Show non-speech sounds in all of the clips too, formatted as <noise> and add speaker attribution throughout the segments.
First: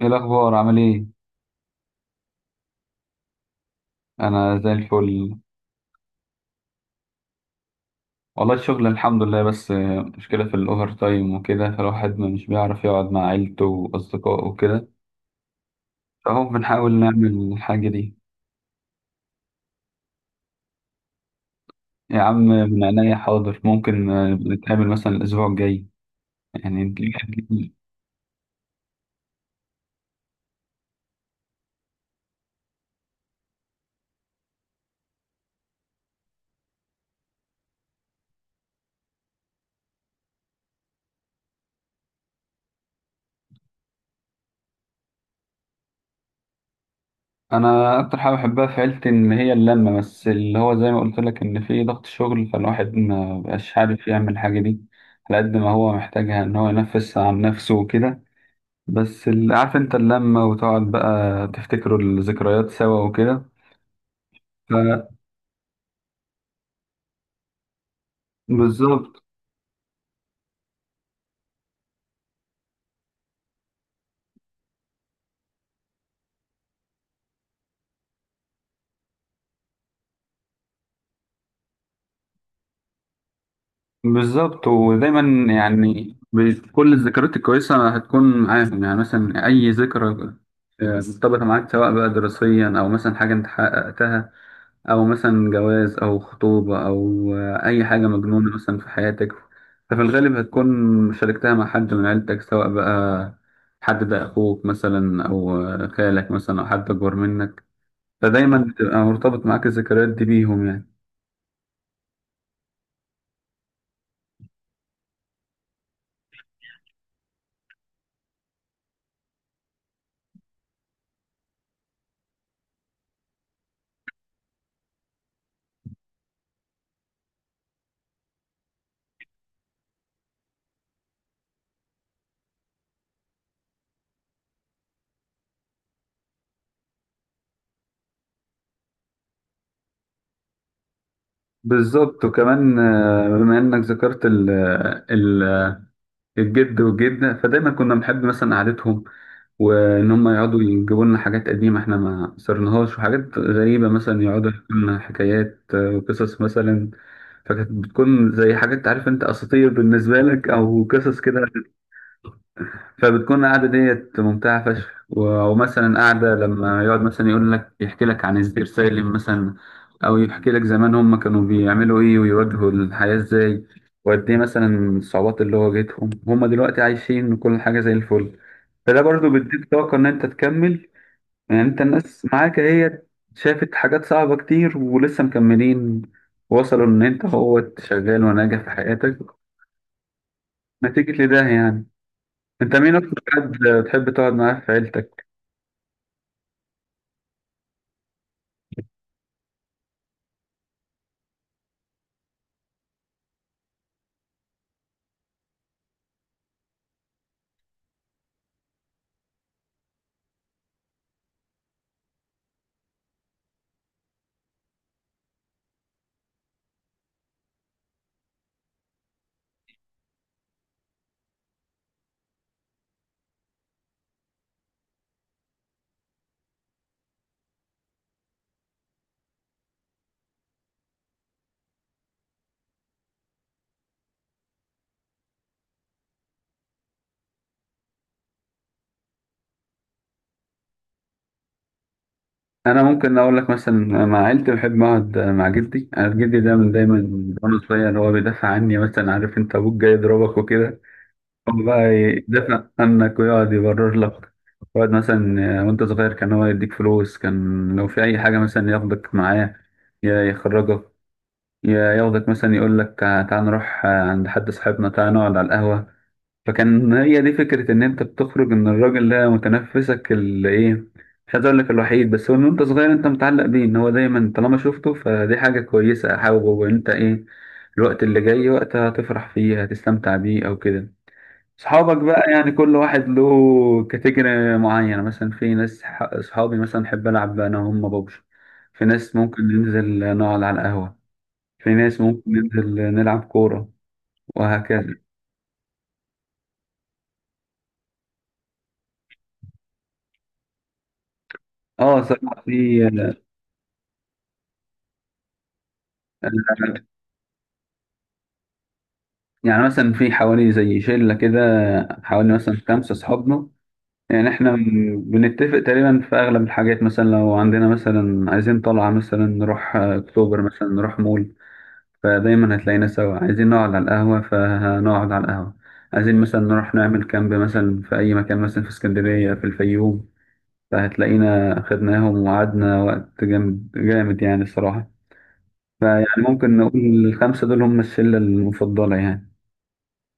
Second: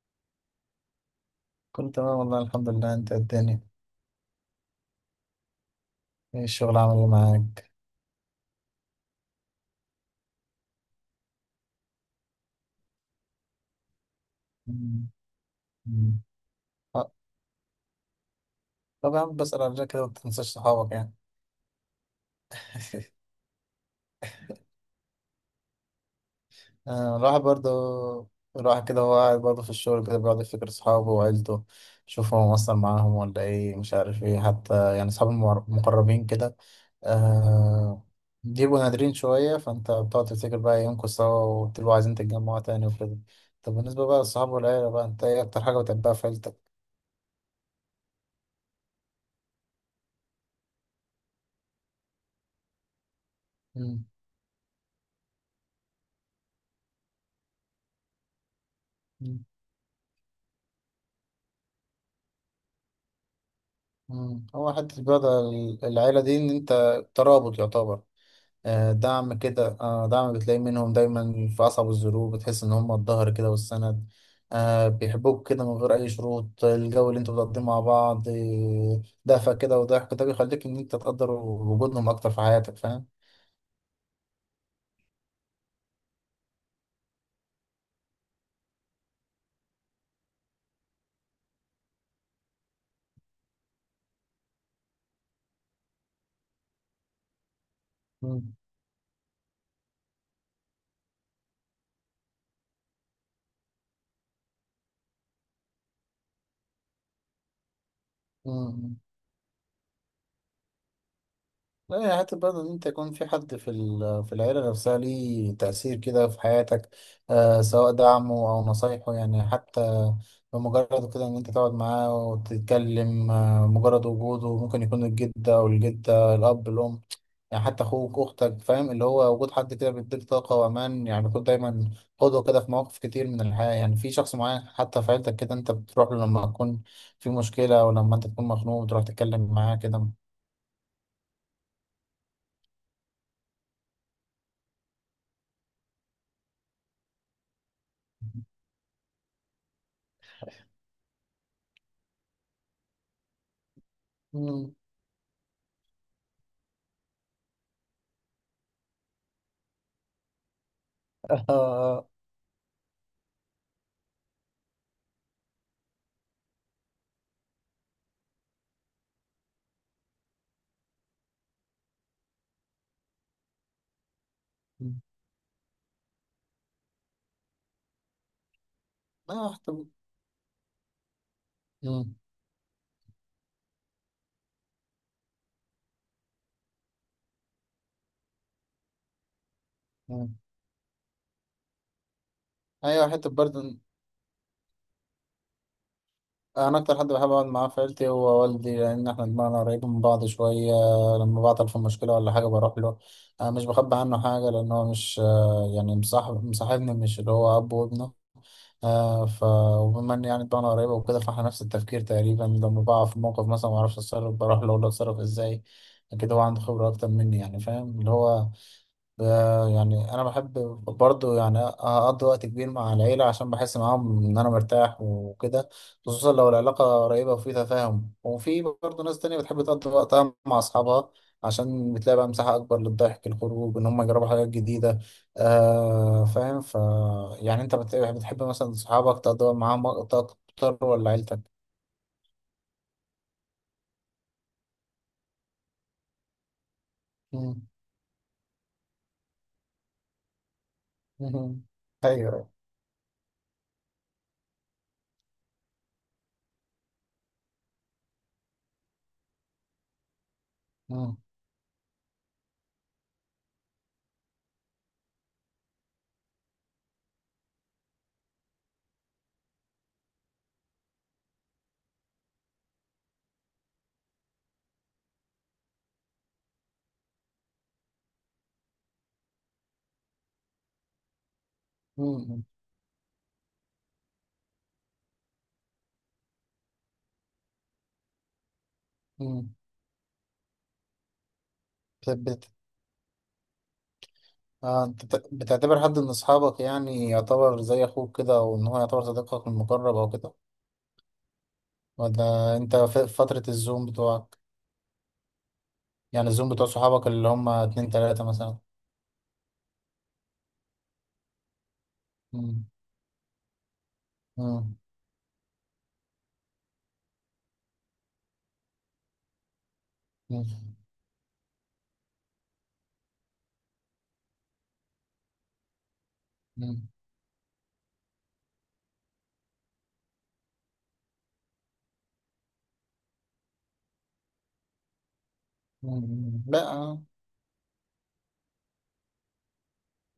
Speaker 1: ايه الاخبار؟ عامل ايه؟
Speaker 2: كنت تمام والله الحمد لله، انت الدنيا؟
Speaker 1: انا زي الفل.
Speaker 2: ايه الشغل عامل ايه معاك؟
Speaker 1: والله الشغل الحمد لله، بس مشكله في الاوفر تايم وكده، فالواحد ما مش بيعرف يقعد مع عيلته واصدقائه وكده.
Speaker 2: مم. مم.
Speaker 1: فهو بنحاول
Speaker 2: آه،
Speaker 1: نعمل الحاجه دي.
Speaker 2: طب يا عم بسأل على كده ما تنساش صحابك يعني.
Speaker 1: يا عم من عينيا
Speaker 2: <laughs>
Speaker 1: حاضر، ممكن نتقابل مثلا الاسبوع الجاي. يعني نجيب
Speaker 2: آه، الواحد
Speaker 1: حاجة.
Speaker 2: برضه الواحد كده هو قاعد برضه في الشغل كده بيقعد يفتكر صحابه وعيلته، يشوف هو مقصر معاهم ولا ايه مش عارف ايه، حتى يعني صحابي المقربين كده. آه بيبقوا نادرين شوية، فانت بتقعد تفتكر بقى ايامكم سوا وتبقوا عايزين تتجمعوا تاني وكده. طب بالنسبة بقى للصحاب والعيلة، بقى انت ايه أكتر حاجة بتحبها في عيلتك؟
Speaker 1: انا اكتر حاجه بحبها في عيلتي ان هي اللمه، بس اللي هو زي ما قلت لك ان في ضغط شغل، فالواحد ما بقاش
Speaker 2: مم.
Speaker 1: عارف يعمل الحاجه دي على قد ما هو محتاجها، ان هو ينفس عن نفسه وكده. بس عارف انت اللمة وتقعد بقى تفتكروا الذكريات سوا وكده.
Speaker 2: مم.
Speaker 1: ف-
Speaker 2: هو حتة بقى العيلة دي إن أنت ترابط يعتبر. آه،
Speaker 1: بالظبط.
Speaker 2: دعم كده، آه، دعم بتلاقي منهم دايما في أصعب الظروف، بتحس إن هم الظهر كده والسند. آه، بيحبوك كده من غير أي شروط. الجو اللي أنتوا بتقضيه مع بعض، دفى كده وضحك، ده بيخليك إن أنت تقدر وجودهم أكتر في حياتك، فاهم؟
Speaker 1: بالظبط، ودايما يعني كل الذكريات الكويسة هتكون معاهم، يعني مثلا أي ذكرى مرتبطة معاك، سواء بقى دراسيا أو مثلا حاجة أنت حققتها، أو مثلا جواز أو خطوبة أو أي حاجة مجنونة
Speaker 2: مم.
Speaker 1: مثلا في حياتك. ففي الغالب هتكون شاركتها مع حد من عيلتك، سواء بقى حد ده أخوك مثلا أو خالك مثلا أو حد أكبر منك. فدايما بتبقى
Speaker 2: مم.
Speaker 1: مرتبط معاك الذكريات دي بيهم يعني.
Speaker 2: لا، هي حتى برضه إن أنت يكون في حد في العيلة نفسها ليه تأثير كده في حياتك، سواء دعمه أو نصايحه. يعني حتى بمجرد كده إن أنت تقعد معاه وتتكلم، مجرد وجوده ممكن يكون الجد أو الجدة، الأب، الأم، يعني حتى أخوك، أختك، فاهم؟ اللي هو وجود حد كده بيديك طاقة وأمان، يعني بيكون دايما قدوة كده في مواقف كتير من الحياة. يعني في شخص معين حتى في عيلتك كده أنت بتروح له لما تكون في مشكلة، أو لما أنت تكون مخنوق بتروح تتكلم معاه
Speaker 1: بالظبط. وكمان بما انك ذكرت ال الجد والجدة، فدايما كنا بنحب
Speaker 2: كده.
Speaker 1: مثلا قعدتهم، وان هم يقعدوا يجيبوا لنا حاجات قديمة احنا ما صرناهاش، وحاجات غريبة مثلا يقعدوا يحكوا لنا حكايات وقصص مثلا. فكانت بتكون زي حاجات، عارف انت، اساطير بالنسبة لك او قصص كده.
Speaker 2: آه،
Speaker 1: فبتكون القعدة ديت ممتعة فشخ ومثلا قعدة لما يقعد مثلا يقول لك، يحكي لك عن الزئير سالم مثلا، أو يحكي لك زمان هم كانوا بيعملوا إيه ويواجهوا الحياة إزاي، وقد إيه مثلا
Speaker 2: <laughs>
Speaker 1: الصعوبات اللي واجهتهم. هم دلوقتي عايشين وكل حاجة زي الفل. فده برضو
Speaker 2: ايوه
Speaker 1: بيديك
Speaker 2: حتى.
Speaker 1: طاقة إن أنت تكمل. يعني أنت
Speaker 2: مم.
Speaker 1: الناس معاك هي شافت حاجات صعبة كتير، ولسه مكملين، وصلوا إن أنت هو شغال وناجح في حياتك
Speaker 2: مم.
Speaker 1: نتيجة لده يعني. أنت مين
Speaker 2: ايوه
Speaker 1: أكتر
Speaker 2: حتى
Speaker 1: حد
Speaker 2: برضه.
Speaker 1: بتحب تقعد معاه في عيلتك؟
Speaker 2: انا اكتر حد بحب اقعد معاه في عيلتي هو والدي، لان احنا دماغنا قريبه من بعض شويه. لما بعطل في مشكله ولا حاجه بروح له. انا مش بخبي عنه حاجه، لان هو مش يعني مصاحب، مصاحبني مش اللي هو اب وابنه. آه ف وبما ان يعني دماغنا قريبه وكده، فاحنا نفس التفكير تقريبا. لما بقع في موقف مثلا ما اعرفش اتصرف بروح له اقول له اتصرف ازاي كده، هو عنده خبره اكتر مني، يعني فاهم اللي هو ده. يعني انا بحب برضه يعني اقضي وقت كبير مع العيله عشان بحس معاهم ان انا مرتاح وكده، خصوصا لو العلاقه قريبه وفي تفاهم. وفي برضه ناس تانية بتحب تقضي وقتها مع اصحابها عشان بتلاقي بقى مساحه اكبر للضحك، الخروج، ان هم يجربوا حاجات جديده. آه فاهم. يعني انت بتحب مثلا اصحابك تقضي وقت معاهم وقت اكتر ولا عيلتك؟
Speaker 1: انا ممكن اقول لك مثلا مع عيلتي بحب اقعد مع جدي. انا جدي ده من دايما، من وانا
Speaker 2: مم.
Speaker 1: صغير، هو بيدافع عني. مثلا عارف انت ابوك جاي يضربك وكده،
Speaker 2: مم.
Speaker 1: هو بقى
Speaker 2: ايوه.
Speaker 1: يدافع عنك ويقعد يبرر لك. يقعد مثلا، وانت صغير، كان هو يديك فلوس، كان لو في اي حاجه مثلا ياخدك معاه، يا يخرجك،
Speaker 2: مم.
Speaker 1: يا ياخدك مثلا، يقول لك تعال نروح عند حد صاحبنا، تعال نقعد على القهوه. فكان هي دي فكرة إن أنت بتخرج، إن الراجل ده متنفسك اللي إيه، مش عايز أقول لك الوحيد، بس هو إن أنت صغير أنت متعلق بيه، إن هو دايما طالما شفته، فدي حاجة كويسة. أحاول وأنت إيه، الوقت اللي جاي وقت هتفرح فيه، هتستمتع بيه أو كده. صحابك بقى
Speaker 2: مم.
Speaker 1: يعني كل واحد له كاتيجوري معينة. مثلا في ناس صحابي مثلا أحب ألعب أنا وهم ببجي، في ناس ممكن ننزل نقعد على القهوة، في ناس
Speaker 2: مم.
Speaker 1: ممكن ننزل نلعب كورة،
Speaker 2: آه،
Speaker 1: وهكذا.
Speaker 2: انت بتعتبر حد من اصحابك يعني يعتبر زي اخوك كده، او ان هو يعتبر صديقك المقرب او كده؟
Speaker 1: اه، صراحة
Speaker 2: ولا انت
Speaker 1: في،
Speaker 2: في فترة الزوم بتوعك، يعني الزوم بتوع صحابك اللي هم اتنين تلاتة مثلا؟
Speaker 1: يعني مثلا في حوالي زي شلة كده، حوالي مثلا
Speaker 2: مم.
Speaker 1: 5 أصحابنا. يعني إحنا
Speaker 2: مم.
Speaker 1: بنتفق تقريبا في أغلب الحاجات. مثلا لو عندنا مثلا، عايزين طلعة مثلا نروح أكتوبر، مثلا
Speaker 2: مم.
Speaker 1: نروح مول، فدايما هتلاقينا سوا. عايزين نقعد على القهوة، فهنقعد على القهوة. عايزين مثلا نروح
Speaker 2: مم.
Speaker 1: نعمل كامب مثلا في أي مكان، مثلا في اسكندرية، في الفيوم، فهتلاقينا خدناهم وقعدنا وقت جامد جامد، يعني الصراحة. فيعني
Speaker 2: مم.
Speaker 1: ممكن
Speaker 2: لا، آه.
Speaker 1: نقول ال5 دول هم الشلة المفضلة يعني.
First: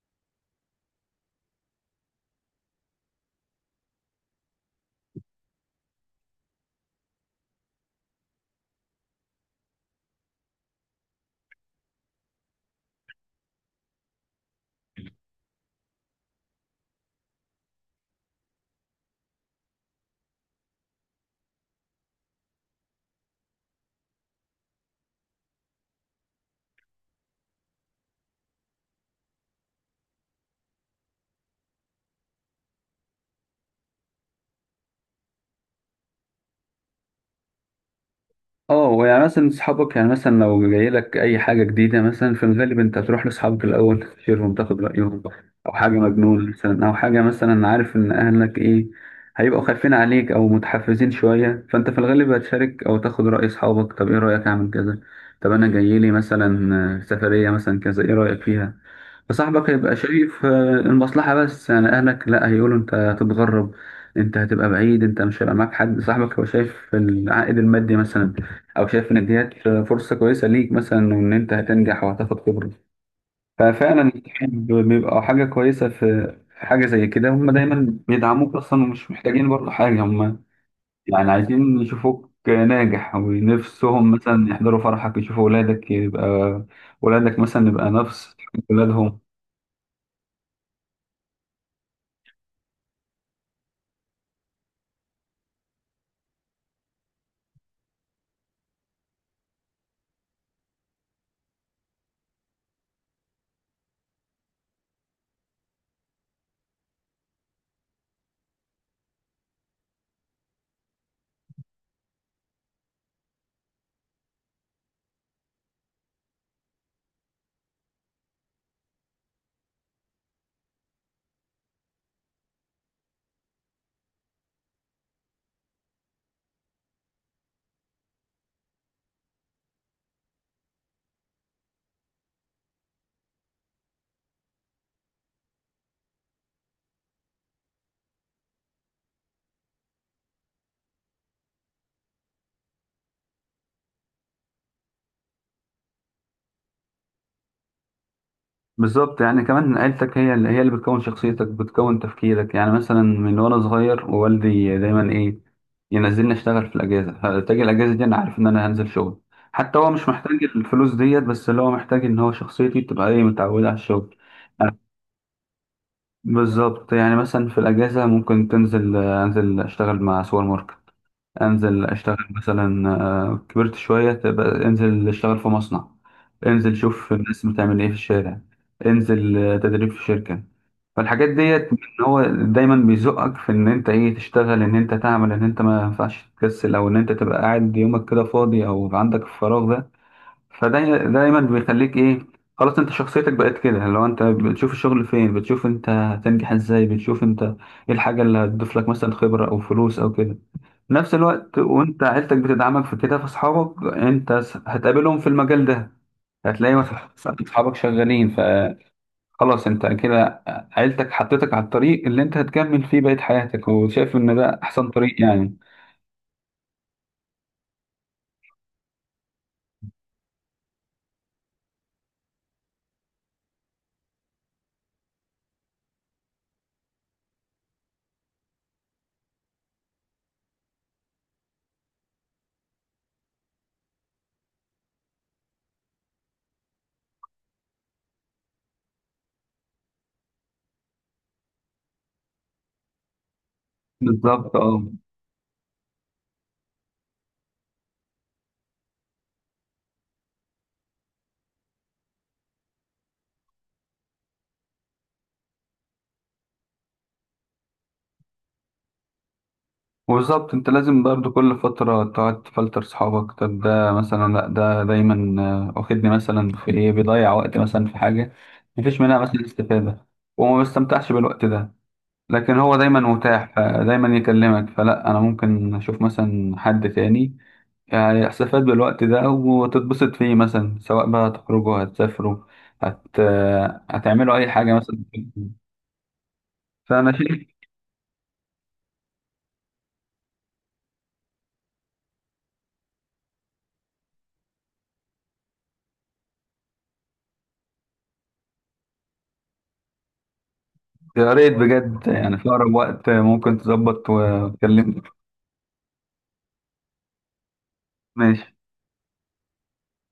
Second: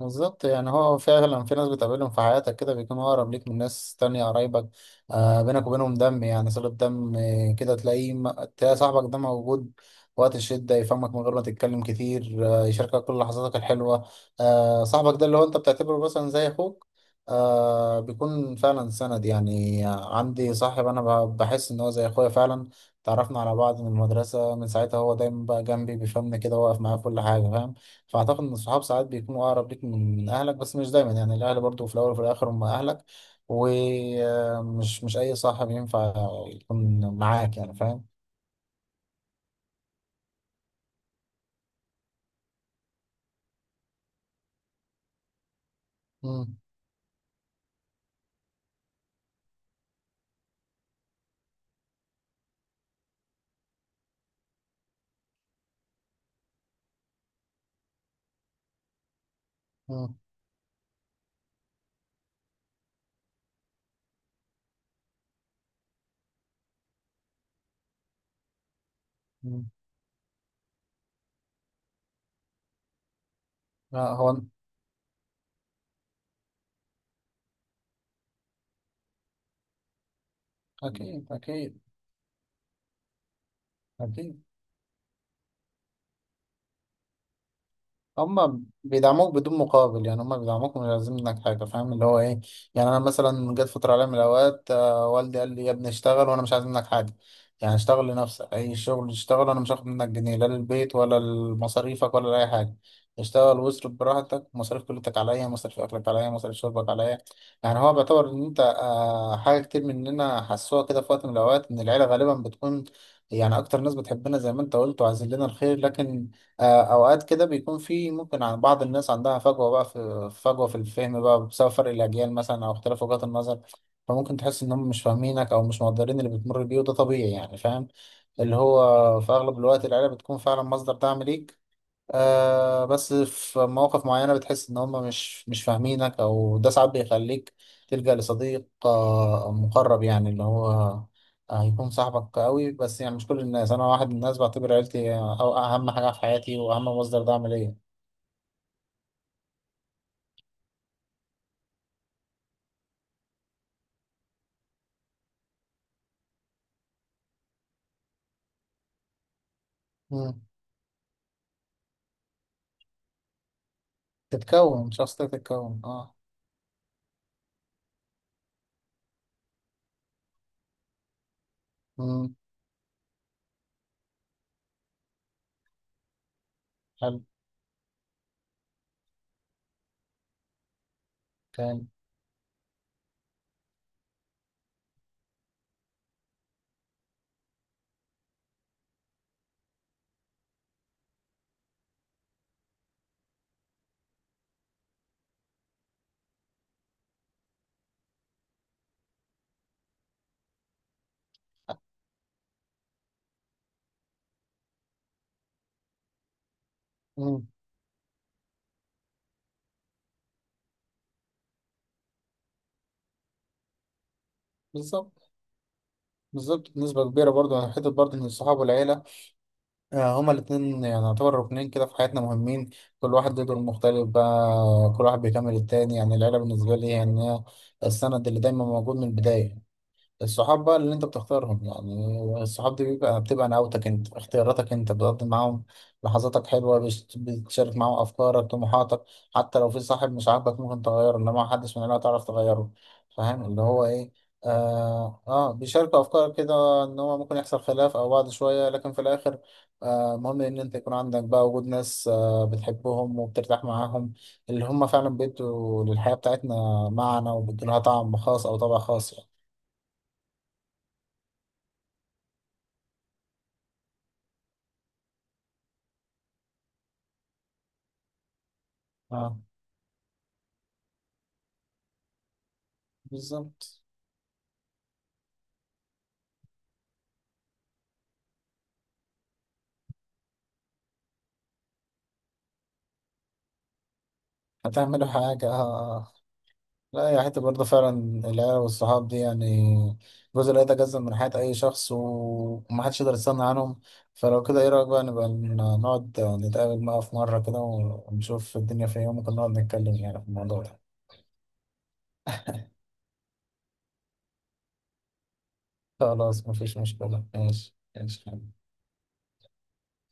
Speaker 2: بالظبط، يعني هو فعلا في ناس بتقابلهم في حياتك كده بيكونوا أقرب ليك من ناس تانية قرايبك، بينك وبينهم دم، يعني صلة دم. آه، كده تلاقيه تلاقي صاحبك ده موجود وقت الشدة، يفهمك من غير ما تتكلم كتير، يشاركك كل لحظاتك الحلوة. صاحبك ده اللي هو أنت بتعتبره مثلا زي أخوك، بيكون فعلا سند. يعني عندي صاحب أنا بحس إن هو زي أخويا فعلا، تعرفنا على بعض من المدرسة، من ساعتها هو دايما بقى جنبي بيفهمني كده، واقف معايا في كل حاجة، فاهم؟ فاعتقد ان الصحاب ساعات بيكونوا اقرب ليك من اهلك، بس مش دايما. يعني الاهل برضو في الاول وفي الاخر هم اهلك، ومش مش مش اي صاحب ينفع يكون معاك، يعني فاهم.
Speaker 1: اه. يعني مثلا صحابك، يعني مثلا لو جاي لك اي حاجه جديده، مثلا في الغالب انت هتروح لاصحابك الاول تستشيرهم، تاخد رايهم. او حاجه مجنون
Speaker 2: مم،
Speaker 1: مثلا، او حاجه مثلا، عارف ان اهلك ايه، هيبقوا خايفين عليك او متحفزين شويه، فانت في الغالب هتشارك او تاخد راي اصحابك. طب ايه رايك اعمل كذا؟ طب انا جاي لي مثلا سفريه مثلا كذا، ايه رايك فيها؟ فصاحبك هيبقى
Speaker 2: مم،
Speaker 1: شايف المصلحة بس، يعني أهلك لأ، هيقولوا أنت هتتغرب، أنت هتبقى بعيد، أنت مش هيبقى معاك حد. صاحبك هو شايف العائد المادي مثلا، أو شايف إن ديت
Speaker 2: مم.
Speaker 1: فرصة كويسة ليك مثلا، وإن أنت هتنجح وهتاخد خبرة.
Speaker 2: لا،
Speaker 1: ففعلا
Speaker 2: هو
Speaker 1: الصحاب بيبقى حاجة كويسة. في حاجة زي كده هم دايما بيدعموك أصلا، ومش محتاجين برضه حاجة هم. يعني
Speaker 2: أكيد أكيد
Speaker 1: عايزين يشوفوك ناجح، ونفسهم
Speaker 2: أكيد.
Speaker 1: مثلا يحضروا فرحك، يشوفوا ولادك، يبقى ولادك مثلا يبقى نفس
Speaker 2: هما
Speaker 1: ولادهم.
Speaker 2: بيدعموك بدون مقابل، يعني هما بيدعموك مش عايزين منك حاجة، فاهم اللي هو ايه. يعني انا مثلا جت فترة عليا من الاوقات، والدي قال لي يا ابني اشتغل، وانا مش عايز منك حاجة، يعني اشتغل لنفسك اي شغل. اشتغل، انا مش هاخد منك جنيه، لا للبيت ولا لمصاريفك ولا لأي حاجة. اشتغل واصرف براحتك، مصاريف كليتك عليا، مصاريف اكلك عليا، مصاريف شربك عليا. يعني هو بيعتبر ان انت حاجة كتير مننا حسوها كده في وقت من الاوقات، ان العيلة غالبا بتكون يعني اكتر ناس بتحبنا زي ما انت قلت، وعايزين لنا الخير. لكن اوقات كده بيكون في ممكن عن بعض الناس عندها فجوه بقى في فجوه في الفهم بقى، بسبب فرق الاجيال مثلا او اختلاف وجهات النظر. فممكن تحس ان هم مش فاهمينك او مش مقدرين اللي بتمر بيه، وده طبيعي يعني فاهم. اللي هو في اغلب الوقت العيله بتكون فعلا مصدر دعم ليك، بس في مواقف معينة بتحس إن هم مش فاهمينك، أو ده ساعات بيخليك تلجأ لصديق آه مقرب، يعني اللي هو يكون صاحبك قوي. بس يعني مش كل الناس، أنا واحد من الناس بعتبر عيلتي أو أهم حاجة في حياتي وأهم مصدر دعم ليا.
Speaker 1: بالظبط. يعني كمان عيلتك هي اللي بتكون شخصيتك، بتكون تفكيرك. يعني مثلا من وانا صغير، ووالدي دايما ايه، ينزلني اشتغل في الاجازه، فتجي الاجازه دي انا عارف ان انا هنزل شغل. حتى هو مش
Speaker 2: مم.
Speaker 1: محتاج الفلوس ديت، بس اللي هو محتاج ان هو شخصيتي تبقى ايه، متعوده على الشغل.
Speaker 2: تتكون شخصيتك تتكون اه.
Speaker 1: بالظبط. يعني مثلا في الاجازه ممكن انزل اشتغل مع سوبر ماركت، انزل اشتغل
Speaker 2: مم.
Speaker 1: مثلا كبرت شويه، تبقى انزل اشتغل في مصنع، انزل شوف
Speaker 2: حلو.
Speaker 1: الناس بتعمل ايه في الشارع، انزل تدريب في شركه. فالحاجات ديت، ان
Speaker 2: كان.
Speaker 1: هو دايما بيزقك في ان انت ايه، تشتغل، ان انت تعمل، ان انت ما ينفعش تكسل، او ان انت تبقى قاعد يومك كده فاضي، او عندك الفراغ ده. فده دايما بيخليك ايه، خلاص انت شخصيتك بقت كده. لو انت بتشوف الشغل فين، بتشوف انت هتنجح ازاي، بتشوف انت ايه الحاجة اللي هتضيف لك مثلا خبرة او فلوس او كده. في نفس الوقت وانت عيلتك بتدعمك في كده، فاصحابك انت هتقابلهم في المجال ده، هتلاقي مثلا
Speaker 2: مم.
Speaker 1: اصحابك شغالين. خلاص، انت كده عيلتك حطيتك على الطريق اللي انت هتكمل فيه بقية حياتك، وشايف ان ده احسن طريق
Speaker 2: بالظبط.
Speaker 1: يعني.
Speaker 2: بالظبط بنسبة كبيرة برضه، حتة برضه إن الصحاب والعيلة، هما الاتنين يعني يعتبر ركنين كده في حياتنا مهمين. كل واحد له دور مختلف بقى، كل واحد بيكمل التاني. يعني العيلة بالنسبة لي يعني هي السند اللي دايما موجود من البداية. الصحاب بقى اللي انت بتختارهم، يعني الصحاب دي بيبقى بتبقى نعوتك انت، اختياراتك انت، بتقضي معاهم لحظاتك حلوة، بتشارك معاهم افكارك طموحاتك. حتى لو في صاحب مش عاجبك ممكن تغيره، انما محدش من العيلة تعرف تغيره. فاهم اللي هو ايه.
Speaker 1: بالظبط، اه.
Speaker 2: اه, بيشاركوا افكارك كده، ان هو ممكن يحصل خلاف او بعد شوية، لكن في الاخر مهم ان انت يكون عندك بقى وجود ناس بتحبهم وبترتاح معاهم، اللي هم فعلا بيدوا للحياة بتاعتنا معنى وبيدوا لها طعم خاص او طابع خاص يعني.
Speaker 1: وبالظبط، انت لازم برضه كل فترة تقعد تفلتر صحابك. طب ده مثلا لا، ده دايما واخدني مثلا في ايه، بيضيع وقت مثلا في حاجة مفيش منها
Speaker 2: آه.
Speaker 1: مثلا استفادة، وما بستمتعش بالوقت ده، لكن هو دايما متاح،
Speaker 2: بالظبط.
Speaker 1: دايما يكلمك، فلا، انا ممكن اشوف مثلا حد تاني يعني استفاد بالوقت ده وتتبسط فيه. مثلا سواء بقى هتخرجوا، هتسافروا، هتعملوا أي حاجة مثلا.
Speaker 2: هتعملوا حاجة آه. لا
Speaker 1: فأنا
Speaker 2: يا، حتة
Speaker 1: شايف
Speaker 2: برضه فعلا العيلة والصحاب دي يعني جزء لا يتجزأ من حياة أي شخص، ومحدش يقدر يستغنى عنهم. فلو كده إيه رأيك بقى نبقى نقعد نتقابل بقى في مرة كده، ونشوف الدنيا فين، وممكن نقعد نتكلم يعني في الموضوع ده.
Speaker 1: يا ريت بجد، يعني في أقرب وقت ممكن تظبط وتكلمني.
Speaker 2: خلاص مفيش مشكلة، ماشي ماشي.
Speaker 1: ماشي.